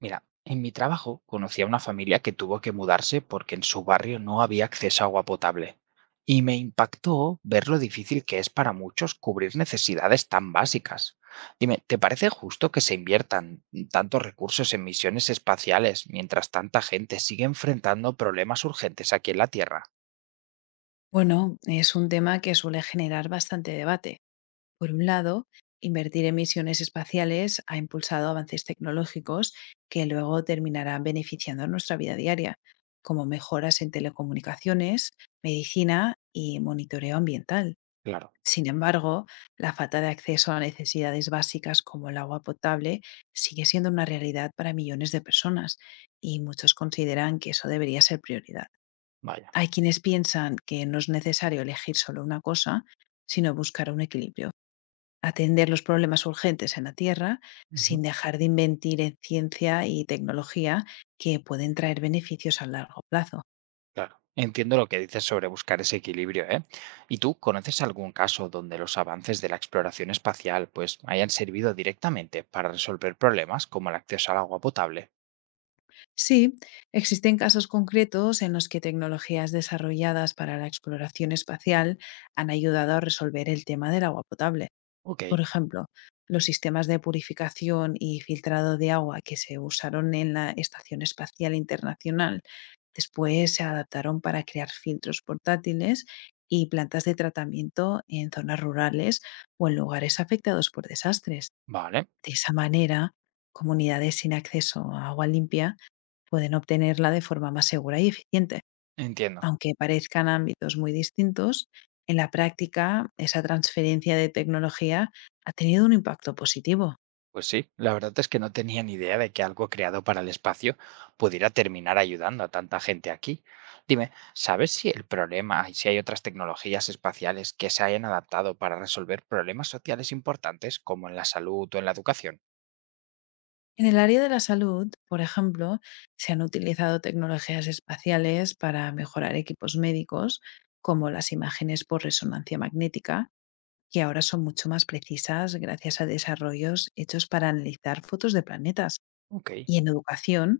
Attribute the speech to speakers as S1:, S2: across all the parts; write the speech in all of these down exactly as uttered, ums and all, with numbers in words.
S1: Mira, en mi trabajo conocí a una familia que tuvo que mudarse porque en su barrio no había acceso a agua potable. Y me impactó ver lo difícil que es para muchos cubrir necesidades tan básicas. Dime, ¿te parece justo que se inviertan tantos recursos en misiones espaciales mientras tanta gente sigue enfrentando problemas urgentes aquí en la Tierra?
S2: Bueno, es un tema que suele generar bastante debate. Por un lado, invertir en misiones espaciales ha impulsado avances tecnológicos que luego terminarán beneficiando a nuestra vida diaria, como mejoras en telecomunicaciones, medicina y monitoreo ambiental.
S1: Claro,
S2: Sin embargo, la falta de acceso a necesidades básicas como el agua potable sigue siendo una realidad para millones de personas y muchos consideran que eso debería ser prioridad.
S1: vaya.
S2: Hay quienes piensan que no es necesario elegir solo una cosa, sino buscar un equilibrio, atender los problemas urgentes en la Tierra
S1: Ujú.
S2: sin dejar de invertir en ciencia y tecnología que pueden traer beneficios a largo plazo.
S1: Claro. Entiendo lo que dices sobre buscar ese equilibrio, ¿eh? ¿Y tú conoces algún caso donde los avances de la exploración espacial pues hayan servido directamente para resolver problemas como el acceso al agua potable?
S2: Sí, existen casos concretos en los que tecnologías desarrolladas para la exploración espacial han ayudado a resolver el tema del agua potable.
S1: Ok,
S2: Por ejemplo, los sistemas de purificación y filtrado de agua que se usaron en la Estación Espacial Internacional después se adaptaron para crear filtros portátiles y plantas de tratamiento en zonas rurales o en lugares afectados por desastres.
S1: vale,
S2: De esa manera, comunidades sin acceso a agua limpia pueden obtenerla de forma más segura y eficiente.
S1: entiendo.
S2: Aunque parezcan ámbitos muy distintos, en la práctica esa transferencia de tecnología ha tenido un impacto positivo.
S1: Pues sí, la verdad es que no tenía ni idea de que algo creado para el espacio pudiera terminar ayudando a tanta gente aquí. Dime, ¿sabes si el problema y si hay otras tecnologías espaciales que se hayan adaptado para resolver problemas sociales importantes como en la salud o en la educación?
S2: En el área de la salud, por ejemplo, se han utilizado tecnologías espaciales para mejorar equipos médicos, como las imágenes por resonancia magnética, que ahora son mucho más precisas gracias a desarrollos hechos para analizar fotos de planetas.
S1: Ok.
S2: Y en educación,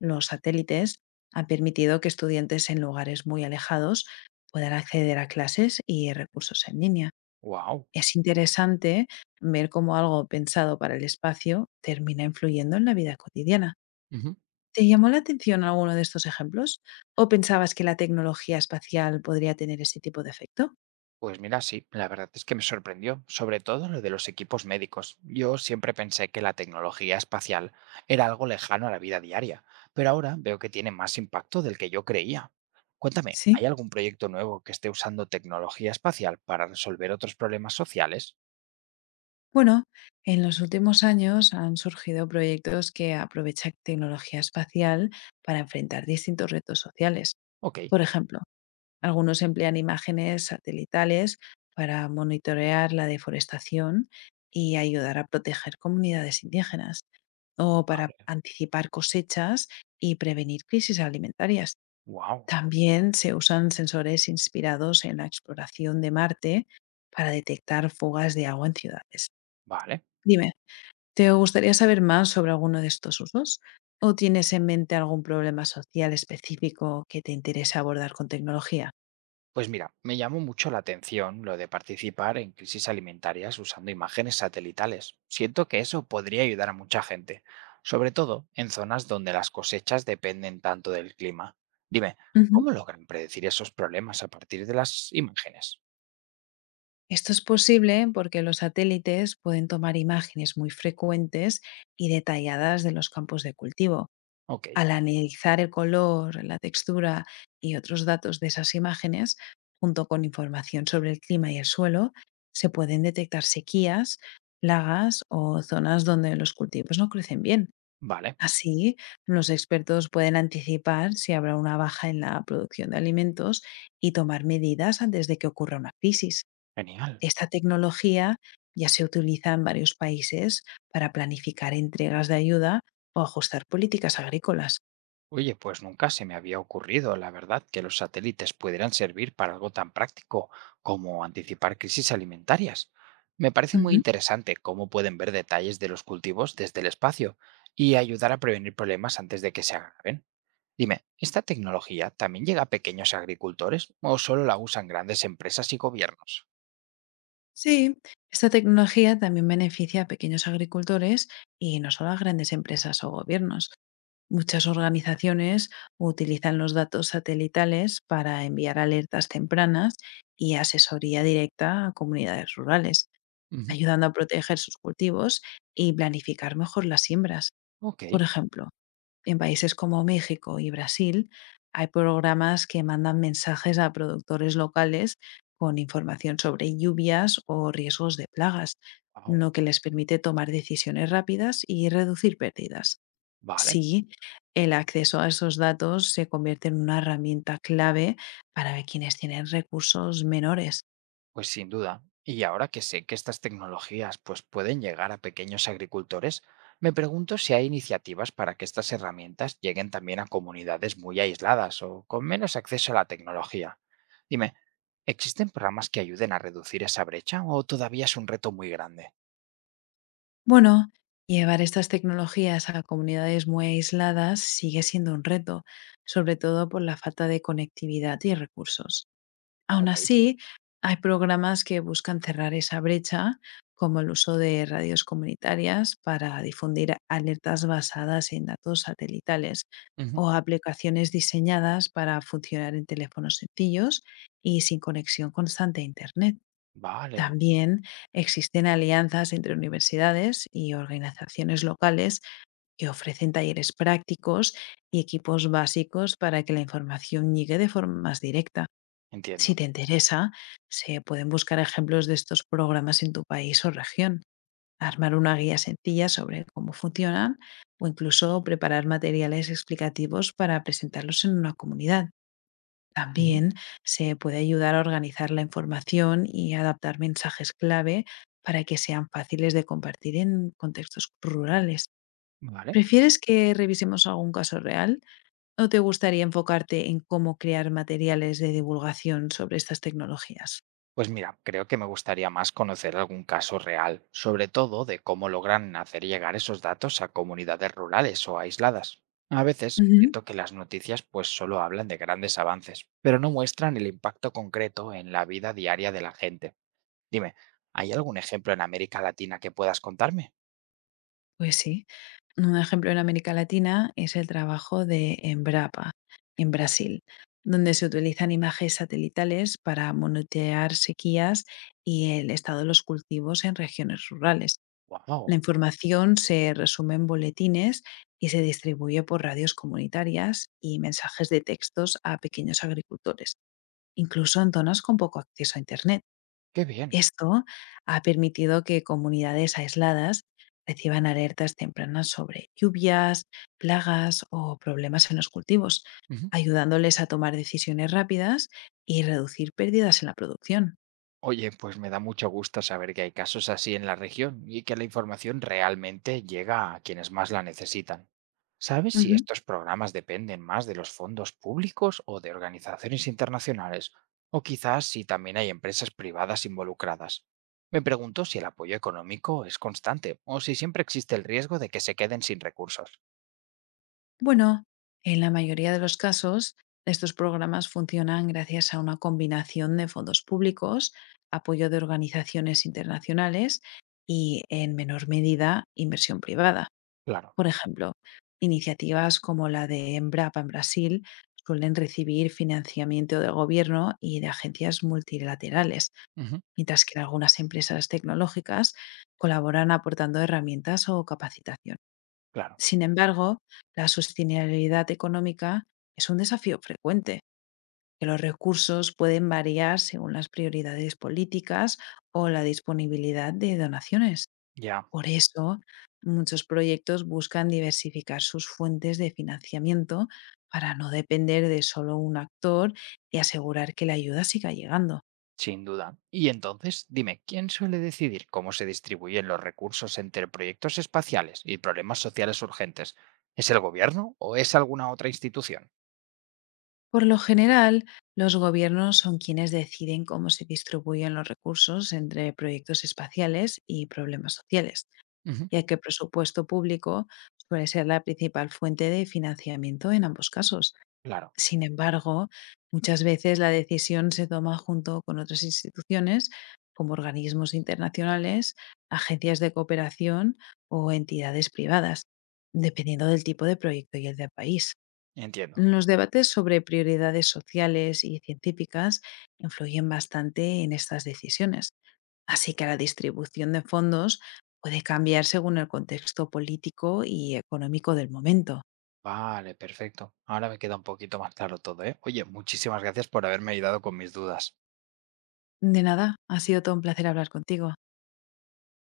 S2: los satélites han permitido que estudiantes en lugares muy alejados puedan acceder a clases y recursos en línea.
S1: Wow.
S2: Es interesante ver cómo algo pensado para el espacio termina influyendo en la vida cotidiana.
S1: Ujú.
S2: ¿Te llamó la atención alguno de estos ejemplos? ¿O pensabas que la tecnología espacial podría tener ese tipo de efecto?
S1: Pues mira, sí, la verdad es que me sorprendió, sobre todo lo de los equipos médicos. Yo siempre pensé que la tecnología espacial era algo lejano a la vida diaria, pero ahora veo que tiene más impacto del que yo creía. Cuéntame,
S2: Sí.
S1: ¿hay algún proyecto nuevo que esté usando tecnología espacial para resolver otros problemas sociales?
S2: Bueno, en los últimos años han surgido proyectos que aprovechan tecnología espacial para enfrentar distintos retos sociales.
S1: Ok,
S2: Por ejemplo, algunos emplean imágenes satelitales para monitorear la deforestación y ayudar a proteger comunidades indígenas, o para
S1: vale,
S2: anticipar cosechas y prevenir crisis alimentarias.
S1: wow,
S2: También se usan sensores inspirados en la exploración de Marte para detectar fugas de agua en ciudades.
S1: vale.
S2: Dime, ¿te gustaría saber más sobre alguno de estos usos? ¿O tienes en mente algún problema social específico que te interese abordar con tecnología?
S1: Pues mira, me llamó mucho la atención lo de participar en crisis alimentarias usando imágenes satelitales. Siento que eso podría ayudar a mucha gente, sobre todo en zonas donde las cosechas dependen tanto del clima. Dime,
S2: Ujú.
S1: ¿cómo logran predecir esos problemas a partir de las imágenes?
S2: Esto es posible porque los satélites pueden tomar imágenes muy frecuentes y detalladas de los campos de cultivo.
S1: Ok,
S2: Al analizar el color, la textura y otros datos de esas imágenes, junto con información sobre el clima y el suelo, se pueden detectar sequías, plagas o zonas donde los cultivos no crecen bien.
S1: vale,
S2: Así, los expertos pueden anticipar si habrá una baja en la producción de alimentos y tomar medidas antes de que ocurra una crisis.
S1: genial.
S2: Esta tecnología ya se utiliza en varios países para planificar entregas de ayuda o ajustar políticas agrícolas.
S1: Oye, pues nunca se me había ocurrido, la verdad, que los satélites pudieran servir para algo tan práctico como anticipar crisis alimentarias. Me parece muy
S2: Ujú.
S1: interesante cómo pueden ver detalles de los cultivos desde el espacio y ayudar a prevenir problemas antes de que se agraven. Dime, ¿esta tecnología también llega a pequeños agricultores o solo la usan grandes empresas y gobiernos?
S2: Sí, esta tecnología también beneficia a pequeños agricultores y no solo a grandes empresas o gobiernos. Muchas organizaciones utilizan los datos satelitales para enviar alertas tempranas y asesoría directa a comunidades rurales,
S1: Ujú,
S2: ayudando a proteger sus cultivos y planificar mejor las siembras.
S1: ok,
S2: Por ejemplo, en países como México y Brasil hay programas que mandan mensajes a productores locales con información sobre lluvias o riesgos de plagas,
S1: ah,
S2: lo que les permite tomar decisiones rápidas y reducir pérdidas.
S1: vale.
S2: Sí, el acceso a esos datos se convierte en una herramienta clave para quienes tienen recursos menores.
S1: Pues sin duda. Y ahora que sé que estas tecnologías pues pueden llegar a pequeños agricultores, me pregunto si hay iniciativas para que estas herramientas lleguen también a comunidades muy aisladas o con menos acceso a la tecnología. Dime, ¿existen programas que ayuden a reducir esa brecha o todavía es un reto muy grande?
S2: Bueno, llevar estas tecnologías a comunidades muy aisladas sigue siendo un reto, sobre todo por la falta de conectividad y recursos. Aún
S1: Ok.
S2: así, hay programas que buscan cerrar esa brecha, como el uso de radios comunitarias para difundir alertas basadas en datos satelitales
S1: Ujú,
S2: o aplicaciones diseñadas para funcionar en teléfonos sencillos y sin conexión constante a Internet.
S1: vale,
S2: También existen alianzas entre universidades y organizaciones locales que ofrecen talleres prácticos y equipos básicos para que la información llegue de forma más directa. Si
S1: entiendo.
S2: te interesa, se pueden buscar ejemplos de estos programas en tu país o región, armar una guía sencilla sobre cómo funcionan o incluso preparar materiales explicativos para presentarlos en una comunidad.
S1: Ujú.
S2: También se puede ayudar a organizar la información y adaptar mensajes clave para que sean fáciles de compartir en contextos rurales.
S1: Vale.
S2: ¿Prefieres que revisemos algún caso real o te gustaría enfocarte en cómo crear materiales de divulgación sobre estas tecnologías?
S1: Pues mira, creo que me gustaría más conocer algún caso real, sobre todo de cómo logran hacer llegar esos datos a comunidades rurales o aisladas. A veces
S2: Ujú.
S1: siento que las noticias pues solo hablan de grandes avances, pero no muestran el impacto concreto en la vida diaria de la gente. Dime, ¿hay algún ejemplo en América Latina que puedas contarme?
S2: Pues sí. Un ejemplo en América Latina es el trabajo de Embrapa, en Brasil, donde se utilizan imágenes satelitales para monitorear sequías y el estado de los cultivos en regiones rurales. La
S1: ¡Wow!
S2: información se resume en boletines y se distribuye por radios comunitarias y mensajes de textos a pequeños agricultores, incluso en zonas con poco acceso a Internet.
S1: ¡Qué bien!
S2: Esto ha permitido que comunidades aisladas reciban alertas tempranas sobre lluvias, plagas o problemas en los cultivos,
S1: Ujú.
S2: ayudándoles a tomar decisiones rápidas y reducir pérdidas en la producción.
S1: Oye, pues me da mucho gusto saber que hay casos así en la región y que la información realmente llega a quienes más la necesitan. ¿Sabes si
S2: Ujú.
S1: estos programas dependen más de los fondos públicos o de organizaciones internacionales? O quizás si también hay empresas privadas involucradas. Me pregunto si el apoyo económico es constante o si siempre existe el riesgo de que se queden sin recursos.
S2: Bueno, en la mayoría de los casos, estos programas funcionan gracias a una combinación de fondos públicos, apoyo de organizaciones internacionales y, en menor medida, inversión privada.
S1: Claro,
S2: Por ejemplo, iniciativas como la de Embrapa en Brasil suelen recibir financiamiento del gobierno y de agencias multilaterales,
S1: ujú,
S2: mientras que algunas empresas tecnológicas colaboran aportando herramientas o capacitación.
S1: claro,
S2: Sin embargo, la sostenibilidad económica es un desafío frecuente, que los recursos pueden variar según las prioridades políticas o la disponibilidad de donaciones.
S1: ya.
S2: Por eso, muchos proyectos buscan diversificar sus fuentes de financiamiento para no depender de solo un actor y asegurar que la ayuda siga llegando.
S1: Sin duda. Y entonces, dime, ¿quién suele decidir cómo se distribuyen los recursos entre proyectos espaciales y problemas sociales urgentes? ¿Es el gobierno o es alguna otra institución?
S2: Por lo general, los gobiernos son quienes deciden cómo se distribuyen los recursos entre proyectos espaciales y problemas sociales,
S1: Ujú,
S2: ya que el presupuesto público suele ser la principal fuente de financiamiento en ambos casos.
S1: claro,
S2: Sin embargo, muchas veces la decisión se toma junto con otras instituciones como organismos internacionales, agencias de cooperación o entidades privadas, dependiendo del tipo de proyecto y el de país.
S1: entiendo.
S2: Los debates sobre prioridades sociales y científicas influyen bastante en estas decisiones, así que la distribución de fondos puede cambiar según el contexto político y económico del momento.
S1: Vale, perfecto. Ahora me queda un poquito más claro todo, ¿eh? Oye, muchísimas gracias por haberme ayudado con mis dudas.
S2: De nada, ha sido todo un placer hablar contigo.